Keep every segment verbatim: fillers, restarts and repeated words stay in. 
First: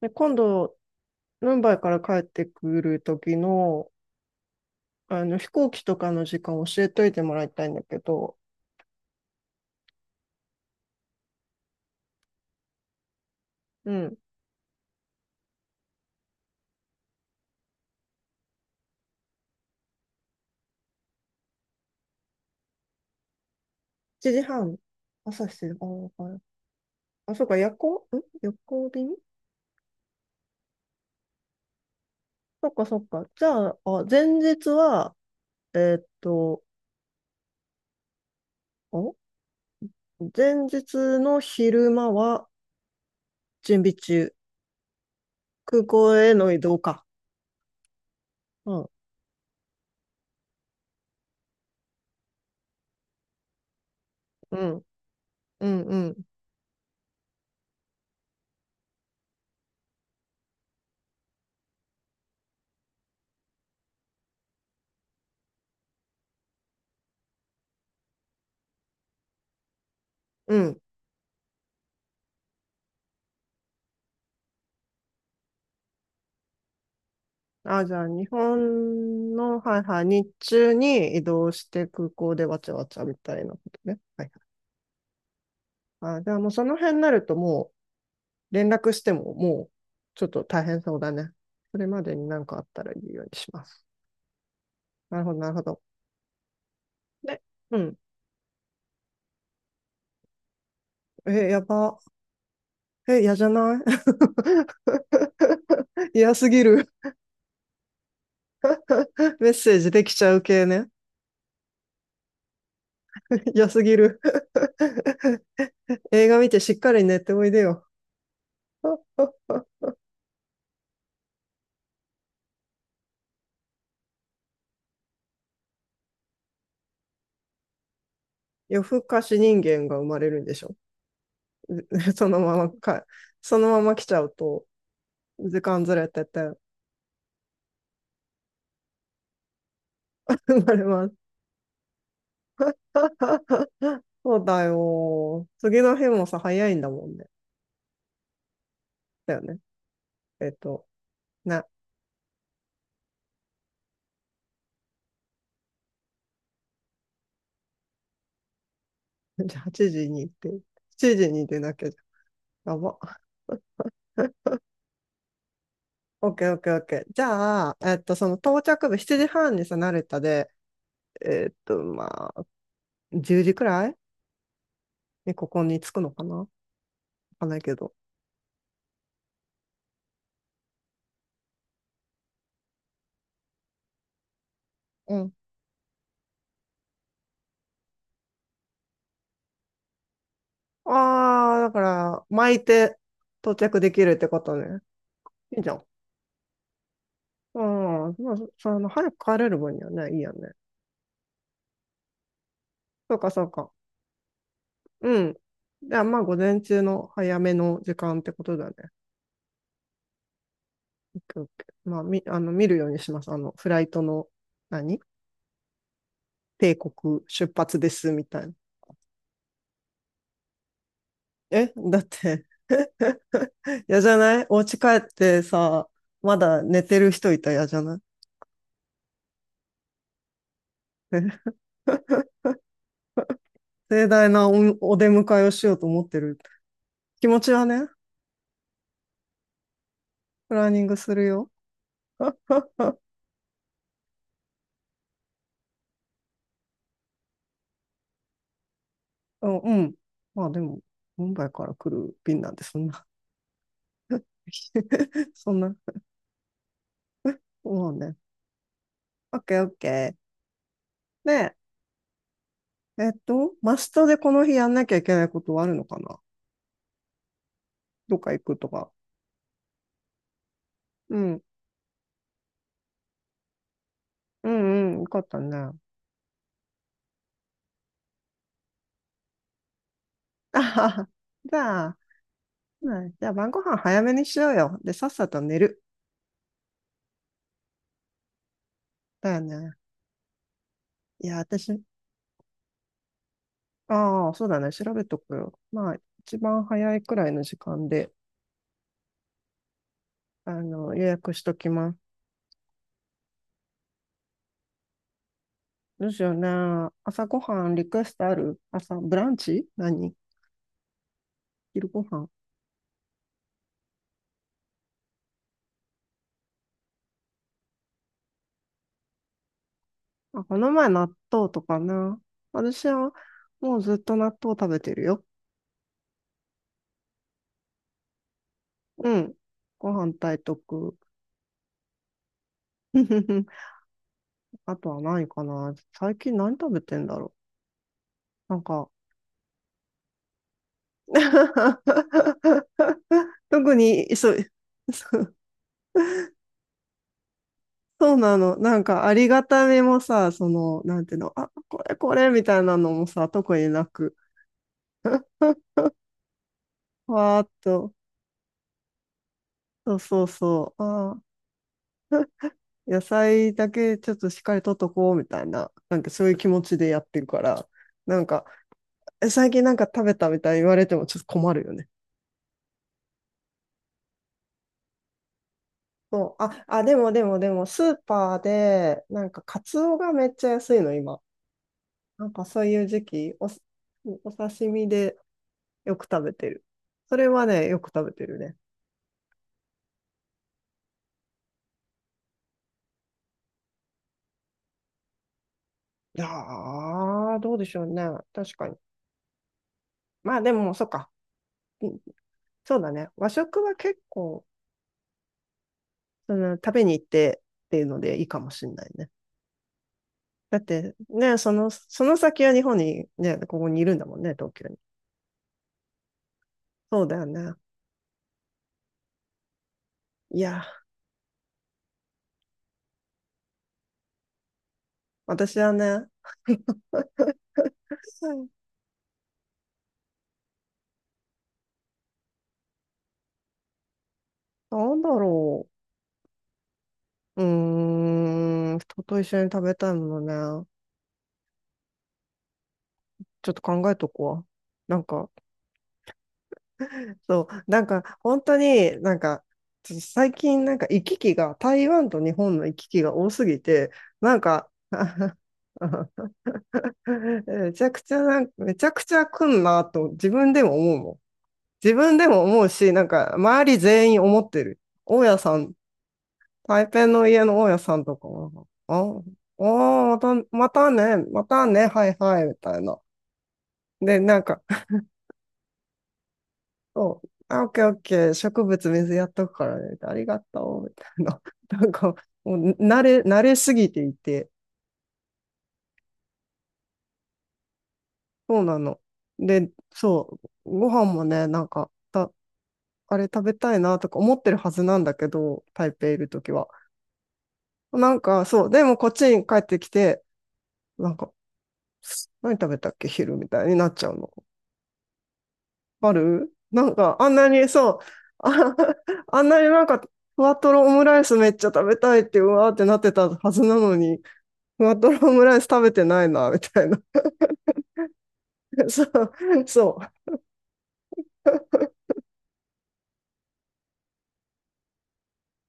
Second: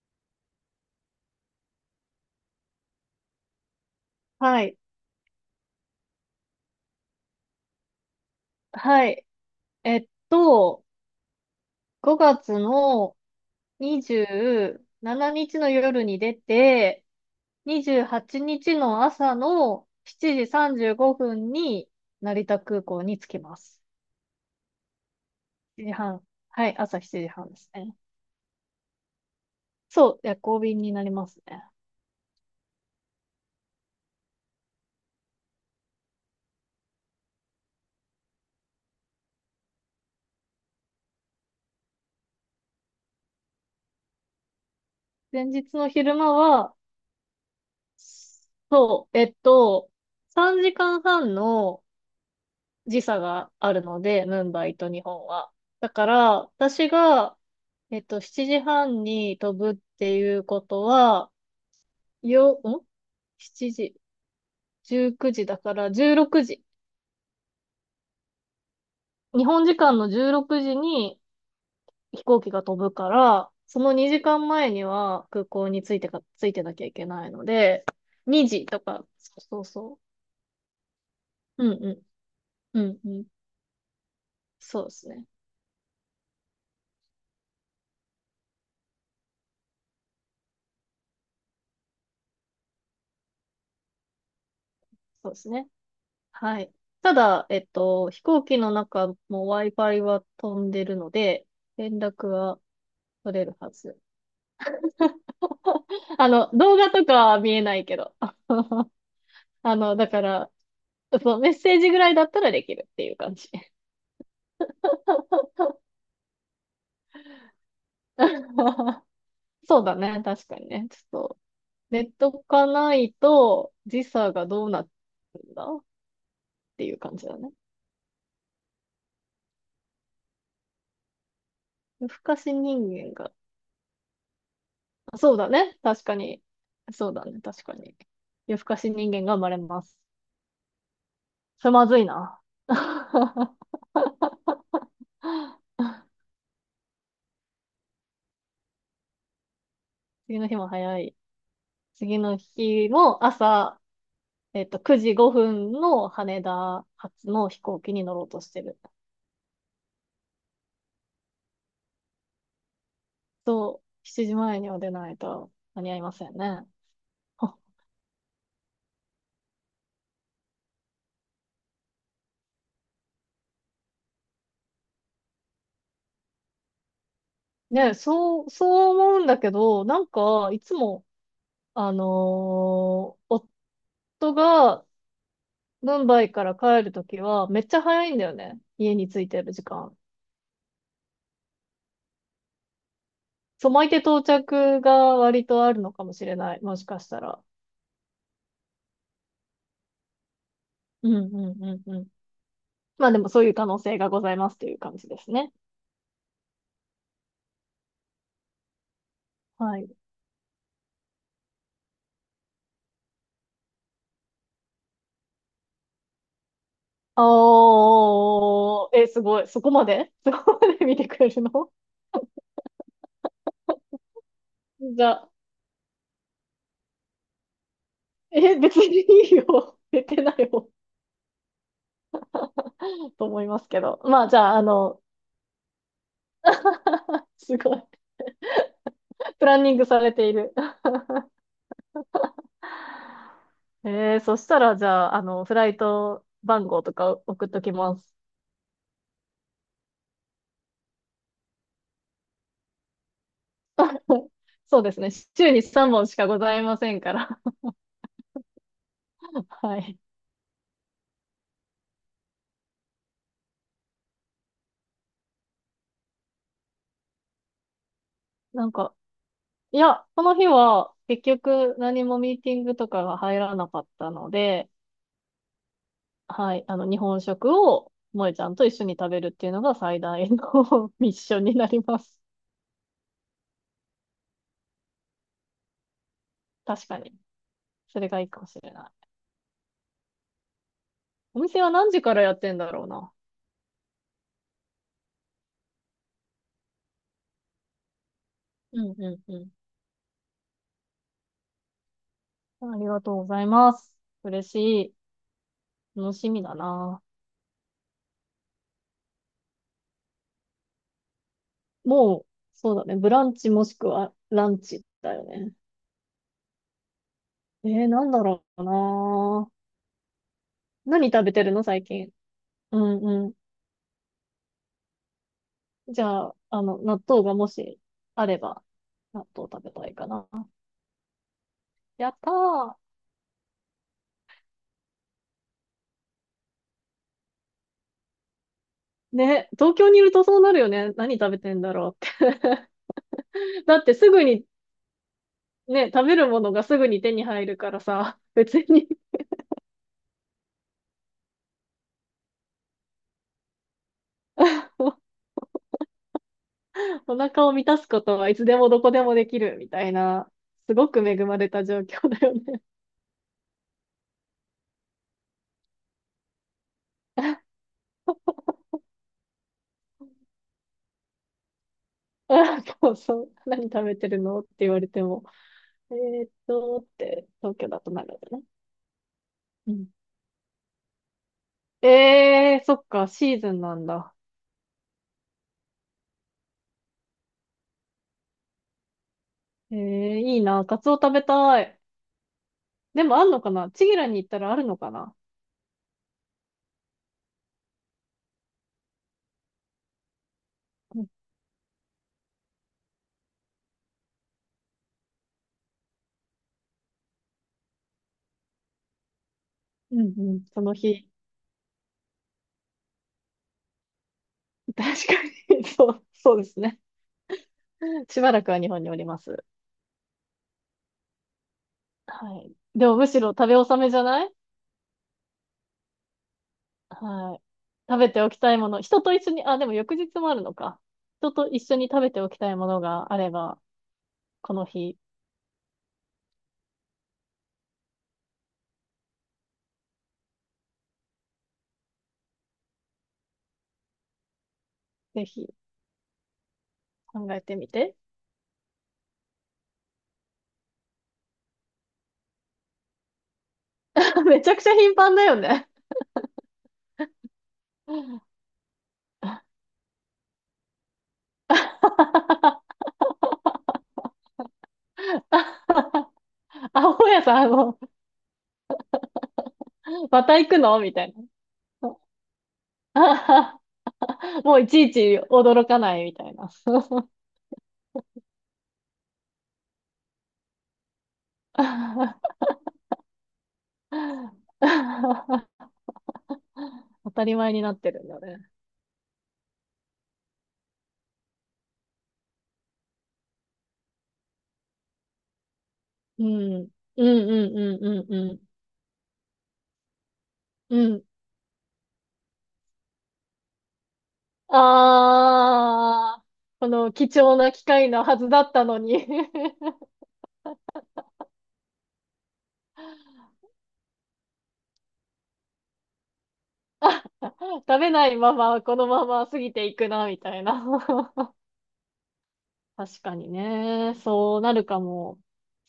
で、今度、ムンバイから帰ってくる時の、はい。あの、飛行機とかの時間教えといてもらいたいんだけど。はい。えっと、ごがつのうん。にじゅうしちにちの夜に出て、にじゅうはちにちの朝のしちじさんじゅうごふんに成田空港に着きます。しちじはん、朝してあ7あ、時半。はい。はい、朝7あ、そ時っ半か、です夜ね。行、ん夜行便。そう、夜行便になりますね。そっか、そっか。じゃあ、あ、前日は、えーっと、お前日の昼間は準備中。前日空の昼港間への移は、動か。うん、そう、えっと、さんじかんはんの時差があるので、ムンうバイん、と日本は。うん、だうかん、ら、私が、えっと、しちじはんに飛ぶっていうことは、よ、ん ?しち 時、じゅうくじだからじゅうろくじ。日本時間の16う時ん。に飛行機が飛ぶから、そのにじかんまえには空港に着いてか、着いてなきゃいけないのあ、で、じゃあ、日にじとか、本そうの、そうはいそはい、日中に移動しう。うんてうん。空港でわちゃうわちんゃうみん。たいなことね。はいそうですね。はい。あ、じゃあ、もうその辺になるともう連絡してももうちょっと大変そうだね。それまでに何かあったら言うようにします。なるそほうでど、なするほね。ど。はい。たで、だ、えっうん。と、飛行機の中も Wi-Fi は飛んでるのえ、で、や連ば。絡はえ、嫌取じれゃるはない？ ず。あ嫌すの、ぎ動る。画とかは見えないけど。メッセあージの、でだきかちゃうら、系ね。そう、メッセージぐらいだったらできるっていう感じ。嫌すぎる。映画見てしっかり寝ておいでよ。そうだね、確かにね。ちょっと、ネットかないと時差がどうなるんだっていう感じだね。夜更かし人間が生まれるんでしょ？ 夜 更そかのしまま人か、間が、そのまま来ちゃうと、そうだ時ね、間ず確れかてに。て、そうだね、確かに。夜更かし人間が生まれます。生まれます。それまずいな。そうだよ。次の日もさ、早いんだもんね。だよね。次えのっ日もと、早い。ね。次の日も朝、えっと、くじごふんの羽田発の飛行機に乗ろうとしてる。じゃあはちじに行って、時に出なきゃじゃん。やば。そう、しちじまえには出ないと間に合いまオせッんケーオッね。ケーオッケー。じ あゃあ、えっと、その到着部しちじはんにさ、成田で、えっと、まあ、じゅうじくらいにここに着くのかな、わかんないけねど。え、そう、そう思うんだけど、なんか、いつも、あのー夫がうん。ムンバイから帰るときは、めっちゃ早いんだよね。家に着いてる時間。ああ、だから、巻いて到そう、着巻でいてきるっ到てことね。着が割いいとじあゃるん。のかもしれない。もしかしたら。ああ、まあ、そあの、早く帰れる分にはね、いいよね。うんうんうんうん。まあそうでもか、そそうういう可か。能性がございますという感じうですん。ね。じゃあ、まあ、午前中の早めの時間ってことだね。はい。オッケーオッケー。まあ、み、あの、見るようにします。あの、フライトの、何帝国出発であす、みたいな。ー、え、すごい。そこまで そこまで見てくれるの？え、だって、嫌じゃない？お家帰っじゃあ、てさ、まだ寝てる人いたら嫌じゃない？え、別にいいよ。寝てないよ。え。 と思いますけど。盛ま大あじなゃお、あ、あおの、出迎えをしようと思ってる。気持ちすはごい。ね、プランニングされていプる。ランニングするよ。えー、そしたらじゃあ、あの、フライト番号とか送っときます。うん、うん。まあでも、ムンバイから来る便なんで、そんな、 そうですね。週そんにな。さんぼんしかございませんから。そうね。オッ ケーオッはケい。ー。で、えっと、マストでこの日やんなきゃいけないことはあるのかな？どっか行くなとんか。か、いや、この日はう結ん、局何もミーティングとかが入らなかったのうで、んうん、よかったね。はい、あの、日本食を萌えちゃんと一緒に食べるっていうのが最大あはの は。ミッションにじなりゃあ、ます。ね、じゃあ晩ご飯早めにしようよ。で、さっさと寝る。確かに。それがいいかもしれない。だよね。いや、お店は私、何時からやってんだろうな。ああ、そうだね。調べとくよ。まあ、一番早いくらいの時間で、うんうんうあの、予約しときます。ん。ありがとうございます。嬉しい。どう楽ししようみね。だな。朝ごはんリクエストある？朝、ブランチ、何、昼ごはもう、ん。そうだね。ブランチもしくはランチだよね。えー、なんだろうな。あ、この前何納食べて豆るとの、か最近。な。う私はんうもうずっと納豆食べてるよ。ん。じゃあ、あの、納豆がもしあれば、う納ん。豆食べたごいか飯な。炊いとく。やったー。あとは何かな。最近何食べてんだろう。なんか ね、東京にいるとそうなるよね。何食べてんだろうって。特だってすに、ぐそう、に、そう。ね、食べるものがすぐに手に入るからそうさ、な別の。なんに かありがたみもさ、その、なんていうの、あ、これこれみたいなのもさ、特になく。おわー腹っを満たすと。ことはいつでもどこでもできるみたいそうそうな、そすう。ごくあ恵ー、まれた状況だよね。野菜だけちょっとしっかりとっとこうみたいな、なんかそういう気持ちでやってるから、なんか、え、最近なんか食べたみたいに言われてもちょっと困るよね。あ、そうそう。何食べてるのって言われても。えーっそう、あ、と、あ、っでもでてもで東も、京だスとーなるパのーね。で、なんかカうツん。オがめっちゃ安いの、今。なんかえそー、うそいっう時か、期、シーお、ズンなんだ。お刺身でよく食べてる。それはね、よく食べてるね。えー、いいな、カツオ食べたい。でもあんのかな？チギラに行ったらあるのかな？いやー、どうでしょうね。確かに。まあでも、そっうんか。うん。そうだね。和食は結構、その、食べに行ってっていうのでいいかもしれないね。うんうん、だそっのて日。ね、その、その先は日本にね、ここにいるんだもんね、東京 に。確かに、そう、そうですね。そうだよね。しばらくは日本におります。いや、はい。でもむしろ食べ納めじゃない？私はね、はい。食べておきたい もの。人と一緒に、あ、でも翌日もあるのか。人と一緒に食べておきたいものがあれば、このな日、んだろう。うーん、人と一緒に食べたいものね。ちょっと考えとこわ。なんぜか、ひ考えそてう、みなんて。か、本当に、なんか、ちょっと最近、なんか行き来が、台湾と日本の行き来が多すぎて、なんめちゃくちか、ゃ頻繁だよ ね。めち ゃくちゃあ、なん、めちゃくちゃ来んなと自分でも思うもん。自分でも思うし、なんか、周り全員思ってる。大家さん、台北本屋のさん、家あの大家の、さんとかも、あ、あー、ままた、た行くまのたみたいね、な。またね、はいはい、みたい な。あで、なんもうか、いちい ち驚かないみたいな。そう、あ、オッケーオッケー、植物水やっとくからね、ありがとう、みたいな。なんか、もう慣れ、慣れすぎていて、当たり前になってるんだね。そうなの。で、そう、ご飯もね、なんか、た、あれ食べたいなとか思ってるはずなんだけど、台北いうるときん。は。うんうんうんうなんんうん。か、そう、でもこっちに帰ってきて、うん。なんか、何食べたっけ昼みたいになっちゃうの。あああ、るこなのん貴か、あん重なな機に会そう、のはずだったあ、の に あんなになんか、ふわとろオムライスめっちゃ食べたいって、うわーってなってたはずなのに、ふわとろオムライス食べてないな、みたいな。食べないままこの そままう、過ぎていくそな、みたいな。確かにね。そうなるかも。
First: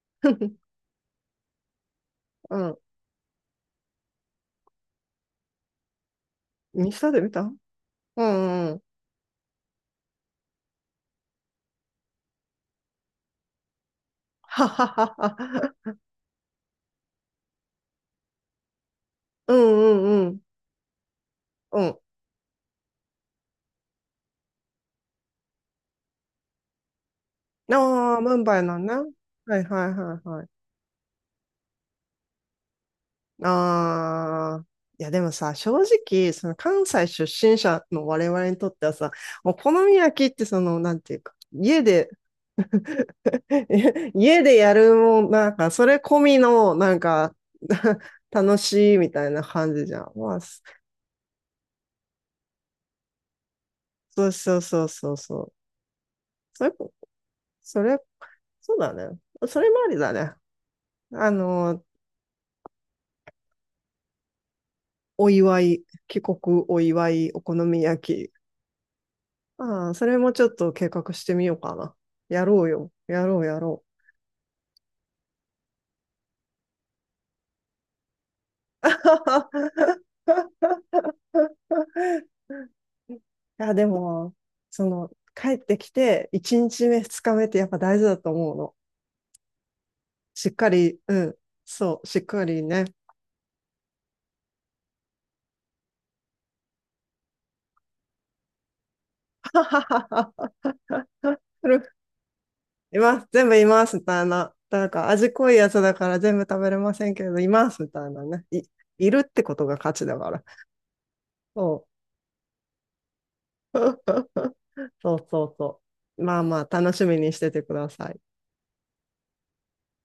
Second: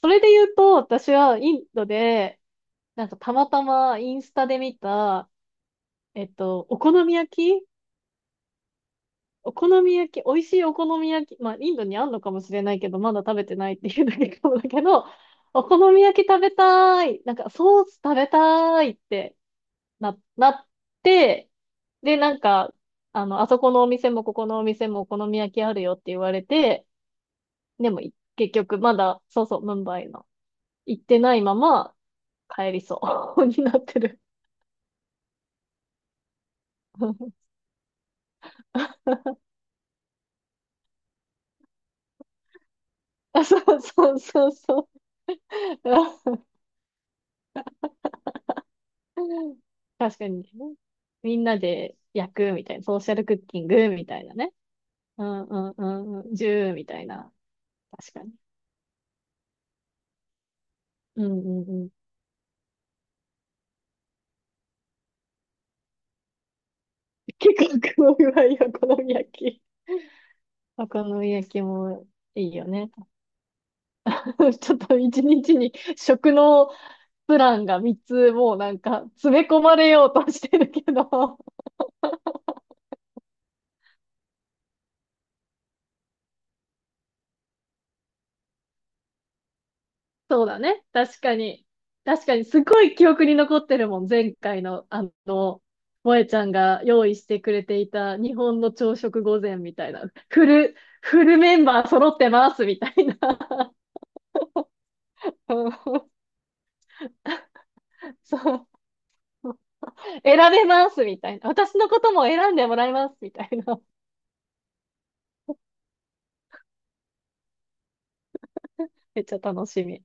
それで言う。うと、私はインドで、なんかたまたまインスタで見た、えっと、おうん。イン好スタみで見た。焼きうんうん。お好み焼き、美味しいお好み焼き、まあ、インドにあんのかもしれないけど、まだ食べてないっていうだけかもだはけはど、はお好は。み焼き食べたい、なんかソース食べたいってうんな、うんうん。なって、うん。で、なんか、あの、あそこのお店もここのお店もお好み焼きあるよって言われて、でもああ、ムン結バイな局んね。まだ、そうはそう、いムンはいバイはのいはい。行ってないまま帰りそう になってる。ああ、いやでもさ、正直、その関西 出身者の我々にとってはさ、お好み焼きってその、なんていうか、家で、あ、そ うそう家そうでやそるう。もん、なんか、それ込みの、なんか、楽しいみたいな 感じじゃん。確かまあ、にそ、ね。みんなで焼くみたいな、ソーシャルクッキングみたいそうなね。そうそうそううそんう。うんうんうん、ジそれ、ューみたいな。それ、確かに。そうだね。それもありだね。うあんうんの、うん。お祝い、帰国お祝い、お好結み構黒い焼き。わよ、お好み焼き。ああ、それもちょっとお計好画しみてみ焼ようきかな。もやいいろようよ。ね。やろう、やろ ちょっと一日に食のプランがみっつもうなんう。か詰め込まれようとしてる けど。いや、でも、その、帰ってきて、いちにちめ、ふつかめってやっぱ大事だと思うの。そうしっだかね。り、う確ん、かに。そう、しっ確かに、かすりごね。い記憶に残ってるもん。前回の、あの、萌えちゃんが用意してくれていた日本の朝食御膳みたいな。フ ル、フルメンバー揃ってますみたいいます、全部いな。ます、みたいな。なんか味 濃ういやつだかんら全部食べれませんけど、います、みたいなそね。い、う。いるってことが価値だから。選べますみたいな。私そのことも選んでもらいますみたいう。な。そうそうそう。まあまあ、楽しみにしててください。めっちゃ楽しみ。